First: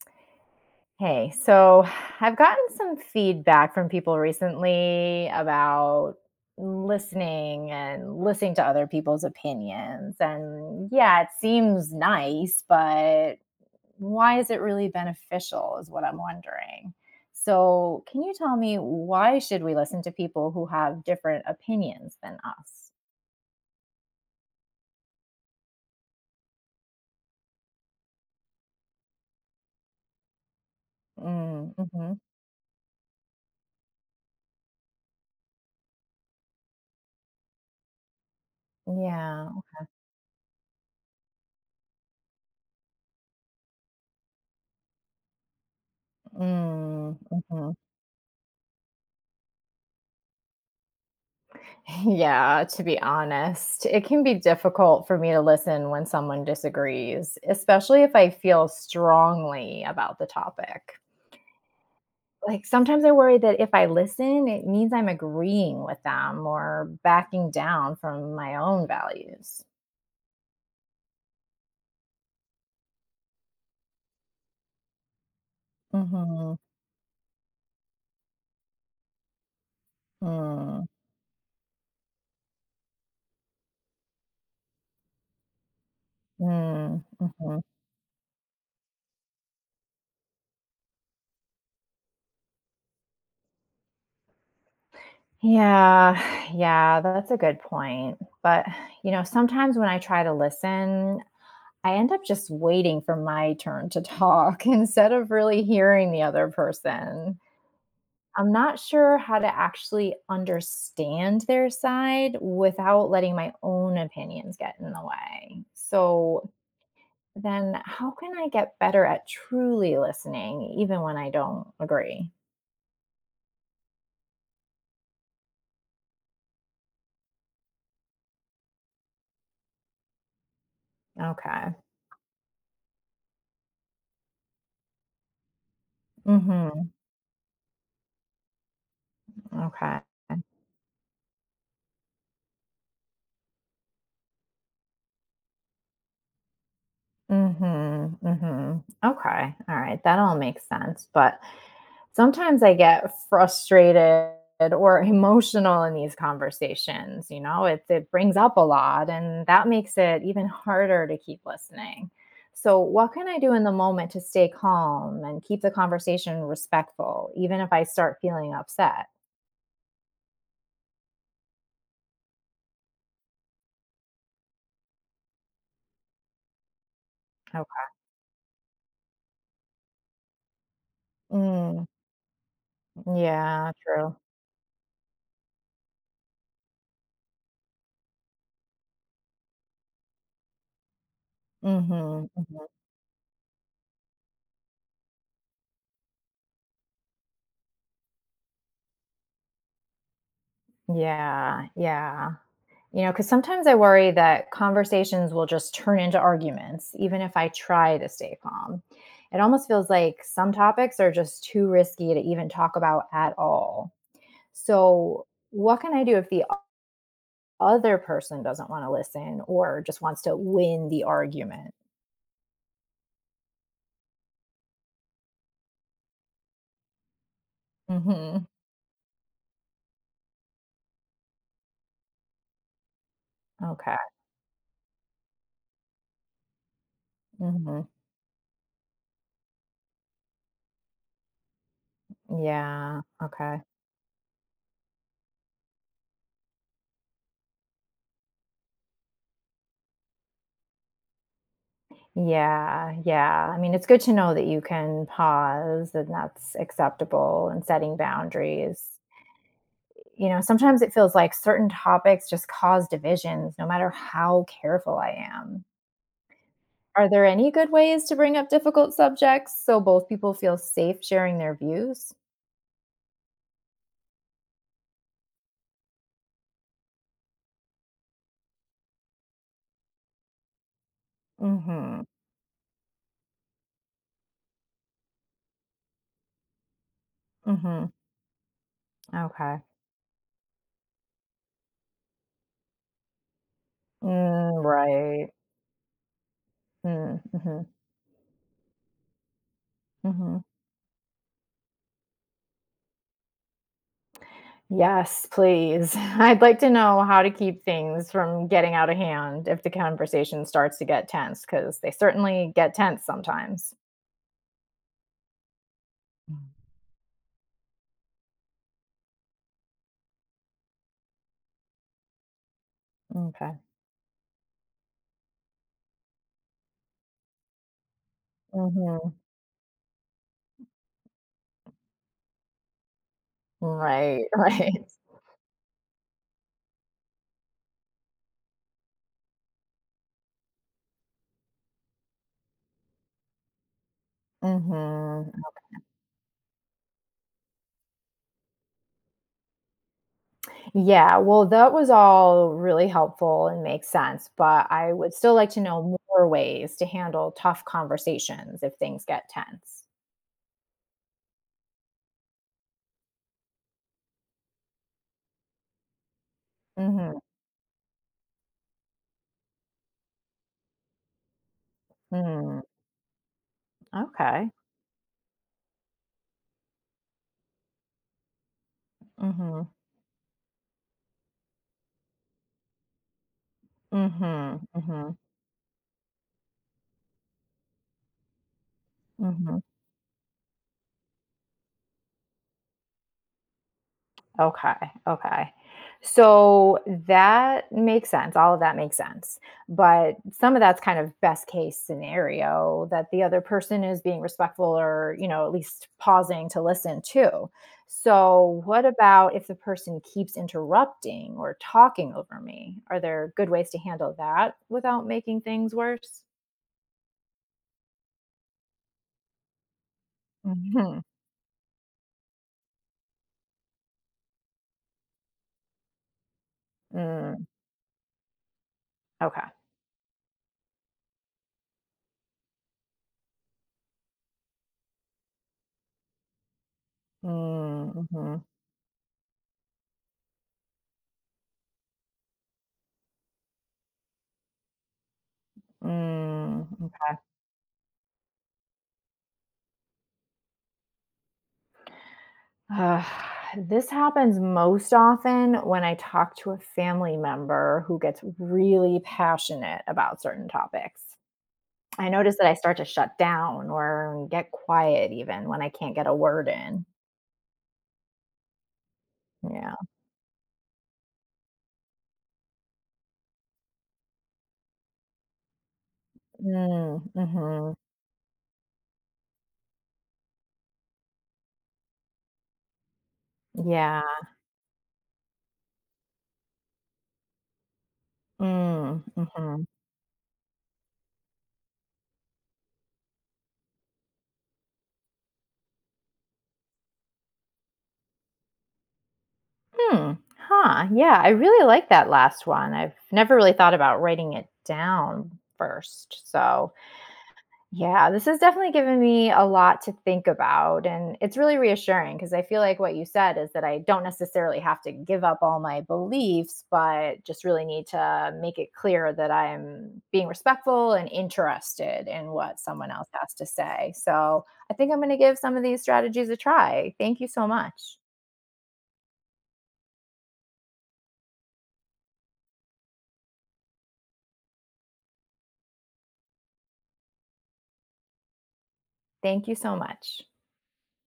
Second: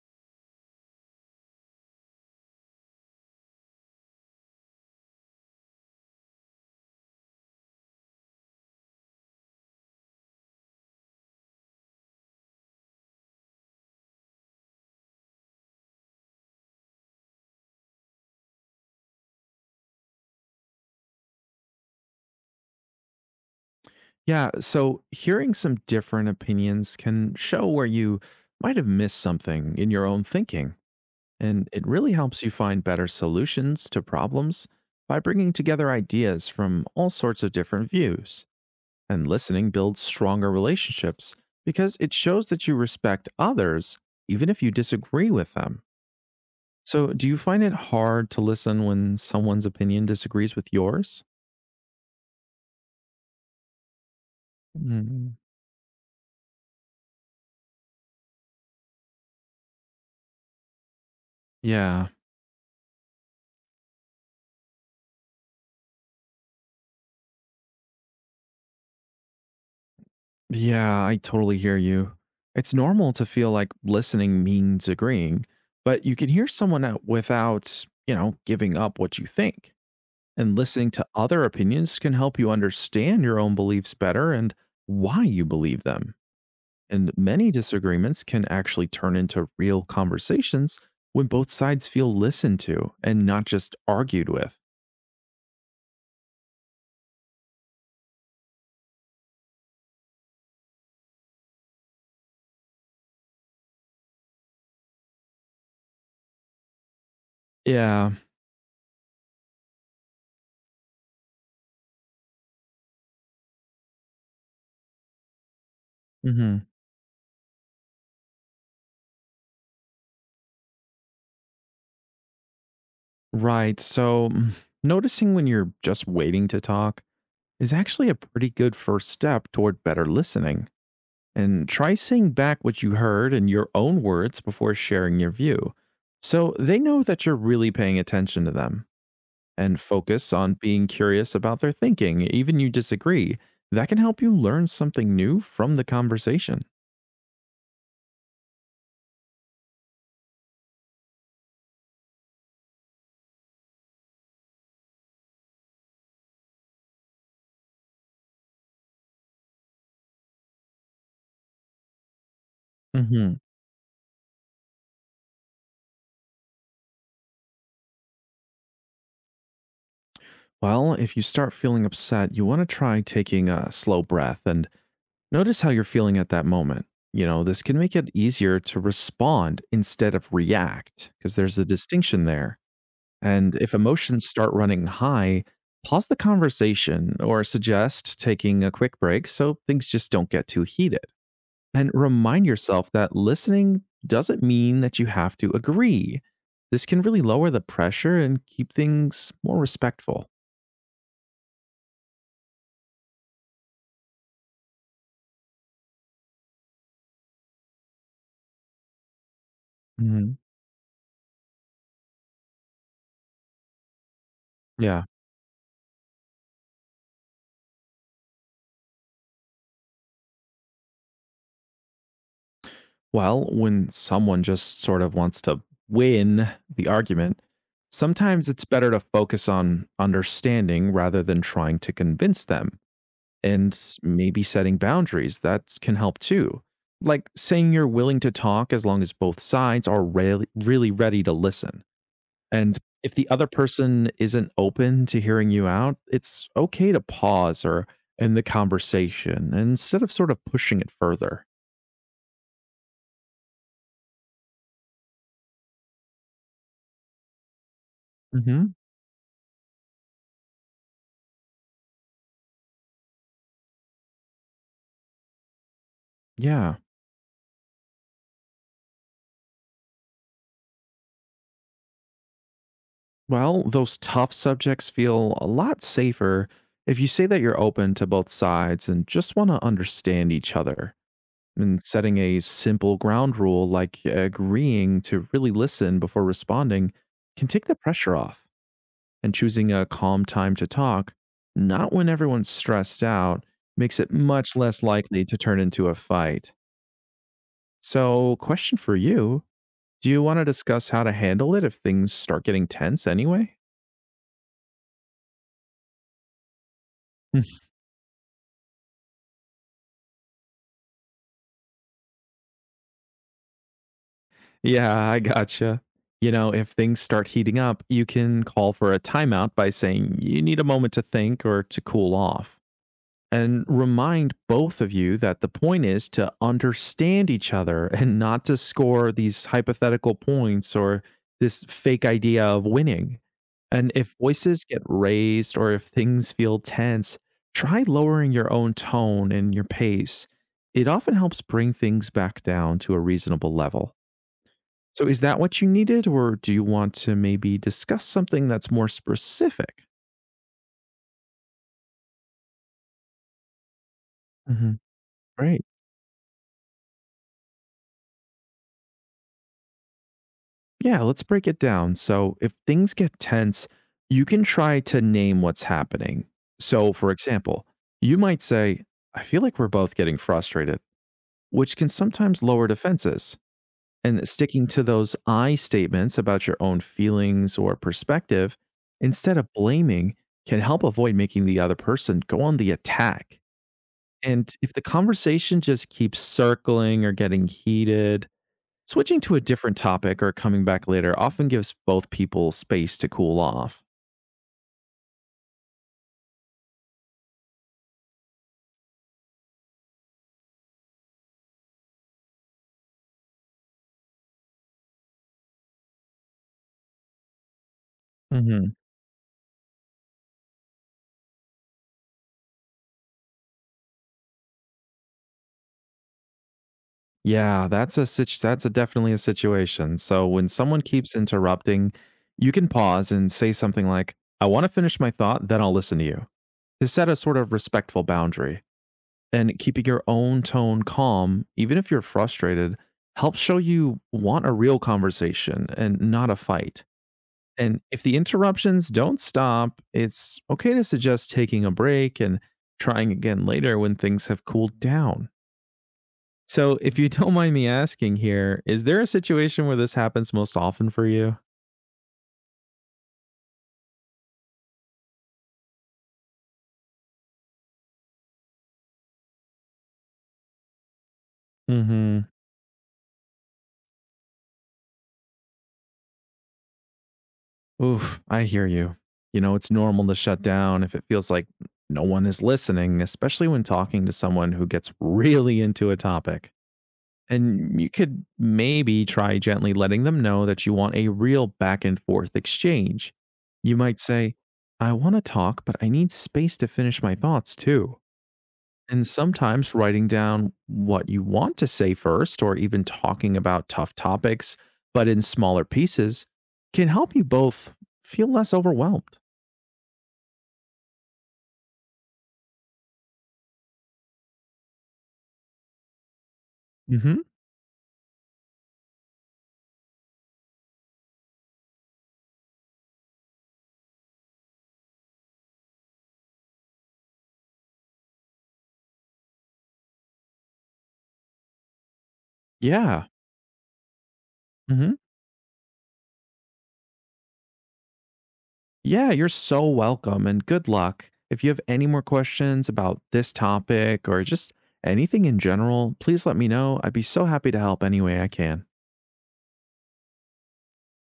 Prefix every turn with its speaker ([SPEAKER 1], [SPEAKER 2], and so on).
[SPEAKER 1] Hey, so I've gotten some feedback from people recently about listening and listening to other people's opinions. And yeah, it seems nice, but why is it really beneficial is what I'm wondering. So, can you tell me why should we listen to people who have different opinions than us?
[SPEAKER 2] Yeah, so hearing some different opinions can show where you might have missed something in your own thinking, and
[SPEAKER 1] Mm,
[SPEAKER 2] it really
[SPEAKER 1] hmm
[SPEAKER 2] helps you find better solutions to problems by bringing together ideas from all sorts of different views. And
[SPEAKER 1] Yeah.
[SPEAKER 2] listening builds stronger relationships because it shows that you respect others even if you disagree with them. So,
[SPEAKER 1] Mm,
[SPEAKER 2] do you find
[SPEAKER 1] hmm
[SPEAKER 2] it hard to listen when someone's opinion disagrees with yours?
[SPEAKER 1] Yeah, to be honest, it can be difficult for me
[SPEAKER 2] Mm,
[SPEAKER 1] to listen when someone disagrees, especially if I feel strongly about the topic.
[SPEAKER 2] yeah,
[SPEAKER 1] Like sometimes I worry that if I listen, it means I'm agreeing with them or backing down from my own values.
[SPEAKER 2] yeah, I totally hear you. It's normal to feel like listening means agreeing, but you can hear
[SPEAKER 1] Mhm.
[SPEAKER 2] someone out without, giving up what you think. And
[SPEAKER 1] Mm.
[SPEAKER 2] listening to other opinions can help you understand your own beliefs better and why you believe them.
[SPEAKER 1] Mm.
[SPEAKER 2] And many
[SPEAKER 1] Mhm.
[SPEAKER 2] disagreements can actually turn into real conversations when both sides feel listened to and not just argued with.
[SPEAKER 1] Yeah, yeah, that's a good point. But, you know, sometimes when I try to listen, I end up just waiting for my turn to talk instead of really hearing the other person.
[SPEAKER 2] Yeah.
[SPEAKER 1] I'm not sure how to actually understand their side without letting my own opinions get in the way. So
[SPEAKER 2] Hmm.
[SPEAKER 1] then, how can I get better at truly listening even when I don't agree?
[SPEAKER 2] Right. So noticing when you're just waiting to talk is actually a pretty good first step toward better listening. And
[SPEAKER 1] Okay.
[SPEAKER 2] try saying back what you heard in your own words before sharing your view, so they
[SPEAKER 1] Mm-hmm.
[SPEAKER 2] know that you're really paying attention to them, and
[SPEAKER 1] Okay.
[SPEAKER 2] focus on being curious about their thinking, even you disagree. That can help you learn something new from the conversation.
[SPEAKER 1] Mm-hmm. Mm-hmm. Okay. All right. That all makes sense. But sometimes I get frustrated or emotional in these conversations, you know? It brings up a lot and that makes it even harder to keep listening. So, what can I
[SPEAKER 2] Mhm.
[SPEAKER 1] do in the moment to stay calm and keep the conversation respectful even if I start feeling upset?
[SPEAKER 2] Well, if you start feeling upset, you want to try taking a slow breath and notice how you're feeling at that moment. You know, this
[SPEAKER 1] Okay.
[SPEAKER 2] can make it easier to respond instead of react, because there's a
[SPEAKER 1] Mm.
[SPEAKER 2] distinction there. And
[SPEAKER 1] Yeah,
[SPEAKER 2] if
[SPEAKER 1] true.
[SPEAKER 2] emotions start running high, pause the conversation or suggest taking a quick break so things just don't get too heated. And
[SPEAKER 1] Mhm.
[SPEAKER 2] remind
[SPEAKER 1] Mhm.
[SPEAKER 2] yourself that listening doesn't mean that you have to agree. This can really lower the pressure and keep things more respectful.
[SPEAKER 1] Yeah, yeah. You know, because sometimes I worry that conversations will just turn into arguments, even if I try to stay calm. It almost feels like
[SPEAKER 2] Mhm.
[SPEAKER 1] some topics are just too risky to even talk about at all.
[SPEAKER 2] Yeah.
[SPEAKER 1] So, what can I do if the other person doesn't want to listen or just wants to win the argument?
[SPEAKER 2] Well, when someone just sort of wants to win the argument,
[SPEAKER 1] Hmm.
[SPEAKER 2] sometimes it's better to focus on understanding rather than trying to convince them. And
[SPEAKER 1] Okay.
[SPEAKER 2] s- maybe setting boundaries, that can help too. Like saying
[SPEAKER 1] Hmm.
[SPEAKER 2] you're willing to talk as long as both sides are really, really ready to listen. And
[SPEAKER 1] Yeah.
[SPEAKER 2] if the other
[SPEAKER 1] Okay.
[SPEAKER 2] person isn't open to hearing you out, it's okay to pause or end the conversation instead of sort of pushing it further.
[SPEAKER 1] Yeah. Yeah. I mean, it's good to know that you can pause and that's acceptable and setting
[SPEAKER 2] Hmm.
[SPEAKER 1] boundaries. You know, sometimes it feels like certain topics just cause divisions no matter how careful I am.
[SPEAKER 2] Yeah.
[SPEAKER 1] Are there any good ways to bring up difficult subjects so both people feel safe sharing their views?
[SPEAKER 2] Well, those tough subjects feel a lot safer if you say that you're open to both sides and just want to understand each other. And
[SPEAKER 1] Mm-hmm.
[SPEAKER 2] setting a simple ground rule like agreeing to really listen before responding can take the
[SPEAKER 1] Mm-hmm.
[SPEAKER 2] pressure off. And
[SPEAKER 1] Okay.
[SPEAKER 2] choosing a calm time to talk, not when everyone's stressed out, makes it much
[SPEAKER 1] Mm,
[SPEAKER 2] less likely
[SPEAKER 1] right.
[SPEAKER 2] to turn into a fight.
[SPEAKER 1] Mm, mm-hmm.
[SPEAKER 2] So, question for you. Do you
[SPEAKER 1] Mm-hmm.
[SPEAKER 2] want to discuss how to handle it if things start getting tense anyway?
[SPEAKER 1] Yes, please. I'd like to know how to keep things from getting out of hand if the conversation starts to get tense, because they certainly get tense sometimes.
[SPEAKER 2] Yeah, I gotcha. You
[SPEAKER 1] Mm.
[SPEAKER 2] know, if things start heating up, you can call for a timeout by saying you need a moment to think or to cool off.
[SPEAKER 1] Okay.
[SPEAKER 2] And remind both of you that the point is to understand each other and not to
[SPEAKER 1] Mm-hmm.
[SPEAKER 2] score these hypothetical points or this fake idea of winning. And if
[SPEAKER 1] Right,
[SPEAKER 2] voices get
[SPEAKER 1] right.
[SPEAKER 2] raised or if things feel tense, try lowering your own tone and your pace. It often helps bring things back down to a reasonable level. So is
[SPEAKER 1] Mhm.
[SPEAKER 2] that what you needed, or do you want to maybe discuss something that's more specific?
[SPEAKER 1] Yeah, well, that was all really helpful and makes sense, but
[SPEAKER 2] Mhm,
[SPEAKER 1] I would still like to
[SPEAKER 2] right.
[SPEAKER 1] know more ways to handle tough conversations if things get tense.
[SPEAKER 2] Yeah, let's break it down. So if things get tense, you can try to name what's happening. So, for
[SPEAKER 1] Mhm.
[SPEAKER 2] example, you might say, I feel like we're both getting frustrated, which can sometimes
[SPEAKER 1] Mhm.
[SPEAKER 2] lower defenses. And
[SPEAKER 1] Okay.
[SPEAKER 2] sticking to those I statements about your own feelings or perspective instead of
[SPEAKER 1] Mhm.
[SPEAKER 2] blaming can help avoid making the other person go on the attack. And
[SPEAKER 1] Mhm.
[SPEAKER 2] if the
[SPEAKER 1] Mhm.
[SPEAKER 2] conversation just keeps circling or getting heated, switching to a
[SPEAKER 1] Mhm.
[SPEAKER 2] different topic or coming back later often gives both people space to cool off.
[SPEAKER 1] Okay, okay. So that makes sense. All of that makes sense. But some of that's kind of best case scenario that the other person is being respectful or, you know, at least pausing to listen too. So,
[SPEAKER 2] Hmm.
[SPEAKER 1] what about if the person keeps interrupting or talking over me? Are there good ways to handle that without making things worse?
[SPEAKER 2] Yeah, that's a definitely a situation. So when someone
[SPEAKER 1] Hmm.
[SPEAKER 2] keeps interrupting, you can pause and say something like, "I want to finish my thought, then I'll listen to you," to set a sort
[SPEAKER 1] Mm,
[SPEAKER 2] of respectful boundary.
[SPEAKER 1] okay.
[SPEAKER 2] And keeping your own tone calm, even if you're frustrated, helps show you want a real conversation and not a fight. And if the
[SPEAKER 1] Mm-hmm.
[SPEAKER 2] interruptions don't stop, it's okay to suggest taking a break and trying again later when things have cooled down. So,
[SPEAKER 1] Mm-hmm.
[SPEAKER 2] if you don't mind me asking here, is there a situation where this happens most often for you?
[SPEAKER 1] Uh, this happens most often when I talk to a family member who gets really passionate about certain topics. I
[SPEAKER 2] Hmm.
[SPEAKER 1] notice that I start to shut down or get quiet even when I can't get a word in.
[SPEAKER 2] Oof, I hear you. You know, it's
[SPEAKER 1] Yeah.
[SPEAKER 2] normal to shut down if it feels like no one is listening, especially when talking to someone who gets really into a topic.
[SPEAKER 1] Mm, mm-hmm.
[SPEAKER 2] And you could maybe try gently letting them know that you want a real back and forth exchange. You might
[SPEAKER 1] Yeah.
[SPEAKER 2] say, I want to talk, but I need space to finish my thoughts too.
[SPEAKER 1] Mm,
[SPEAKER 2] And
[SPEAKER 1] mm-hmm.
[SPEAKER 2] sometimes writing down what you want to say first, or even talking about tough topics, but in smaller pieces, can help you both feel less overwhelmed.
[SPEAKER 1] Hmm. Huh. Yeah. I really like that last one. I've never really thought about writing it down first. So
[SPEAKER 2] Hmm.
[SPEAKER 1] yeah, this has definitely given me a lot to think about. And it's really reassuring because I feel like what you said is that I don't necessarily have to give up all my beliefs, but just really need to make it clear that I'm being respectful and interested in what someone else
[SPEAKER 2] Yeah.
[SPEAKER 1] has to say. So I think
[SPEAKER 2] Hmm.
[SPEAKER 1] I'm going to give some of these strategies a try. Thank you so much.
[SPEAKER 2] Yeah, you're so welcome and good luck. If you have any more questions about this topic or just anything in general, please let me know. I'd be so happy to help any way I can.
[SPEAKER 1] Thank you so much.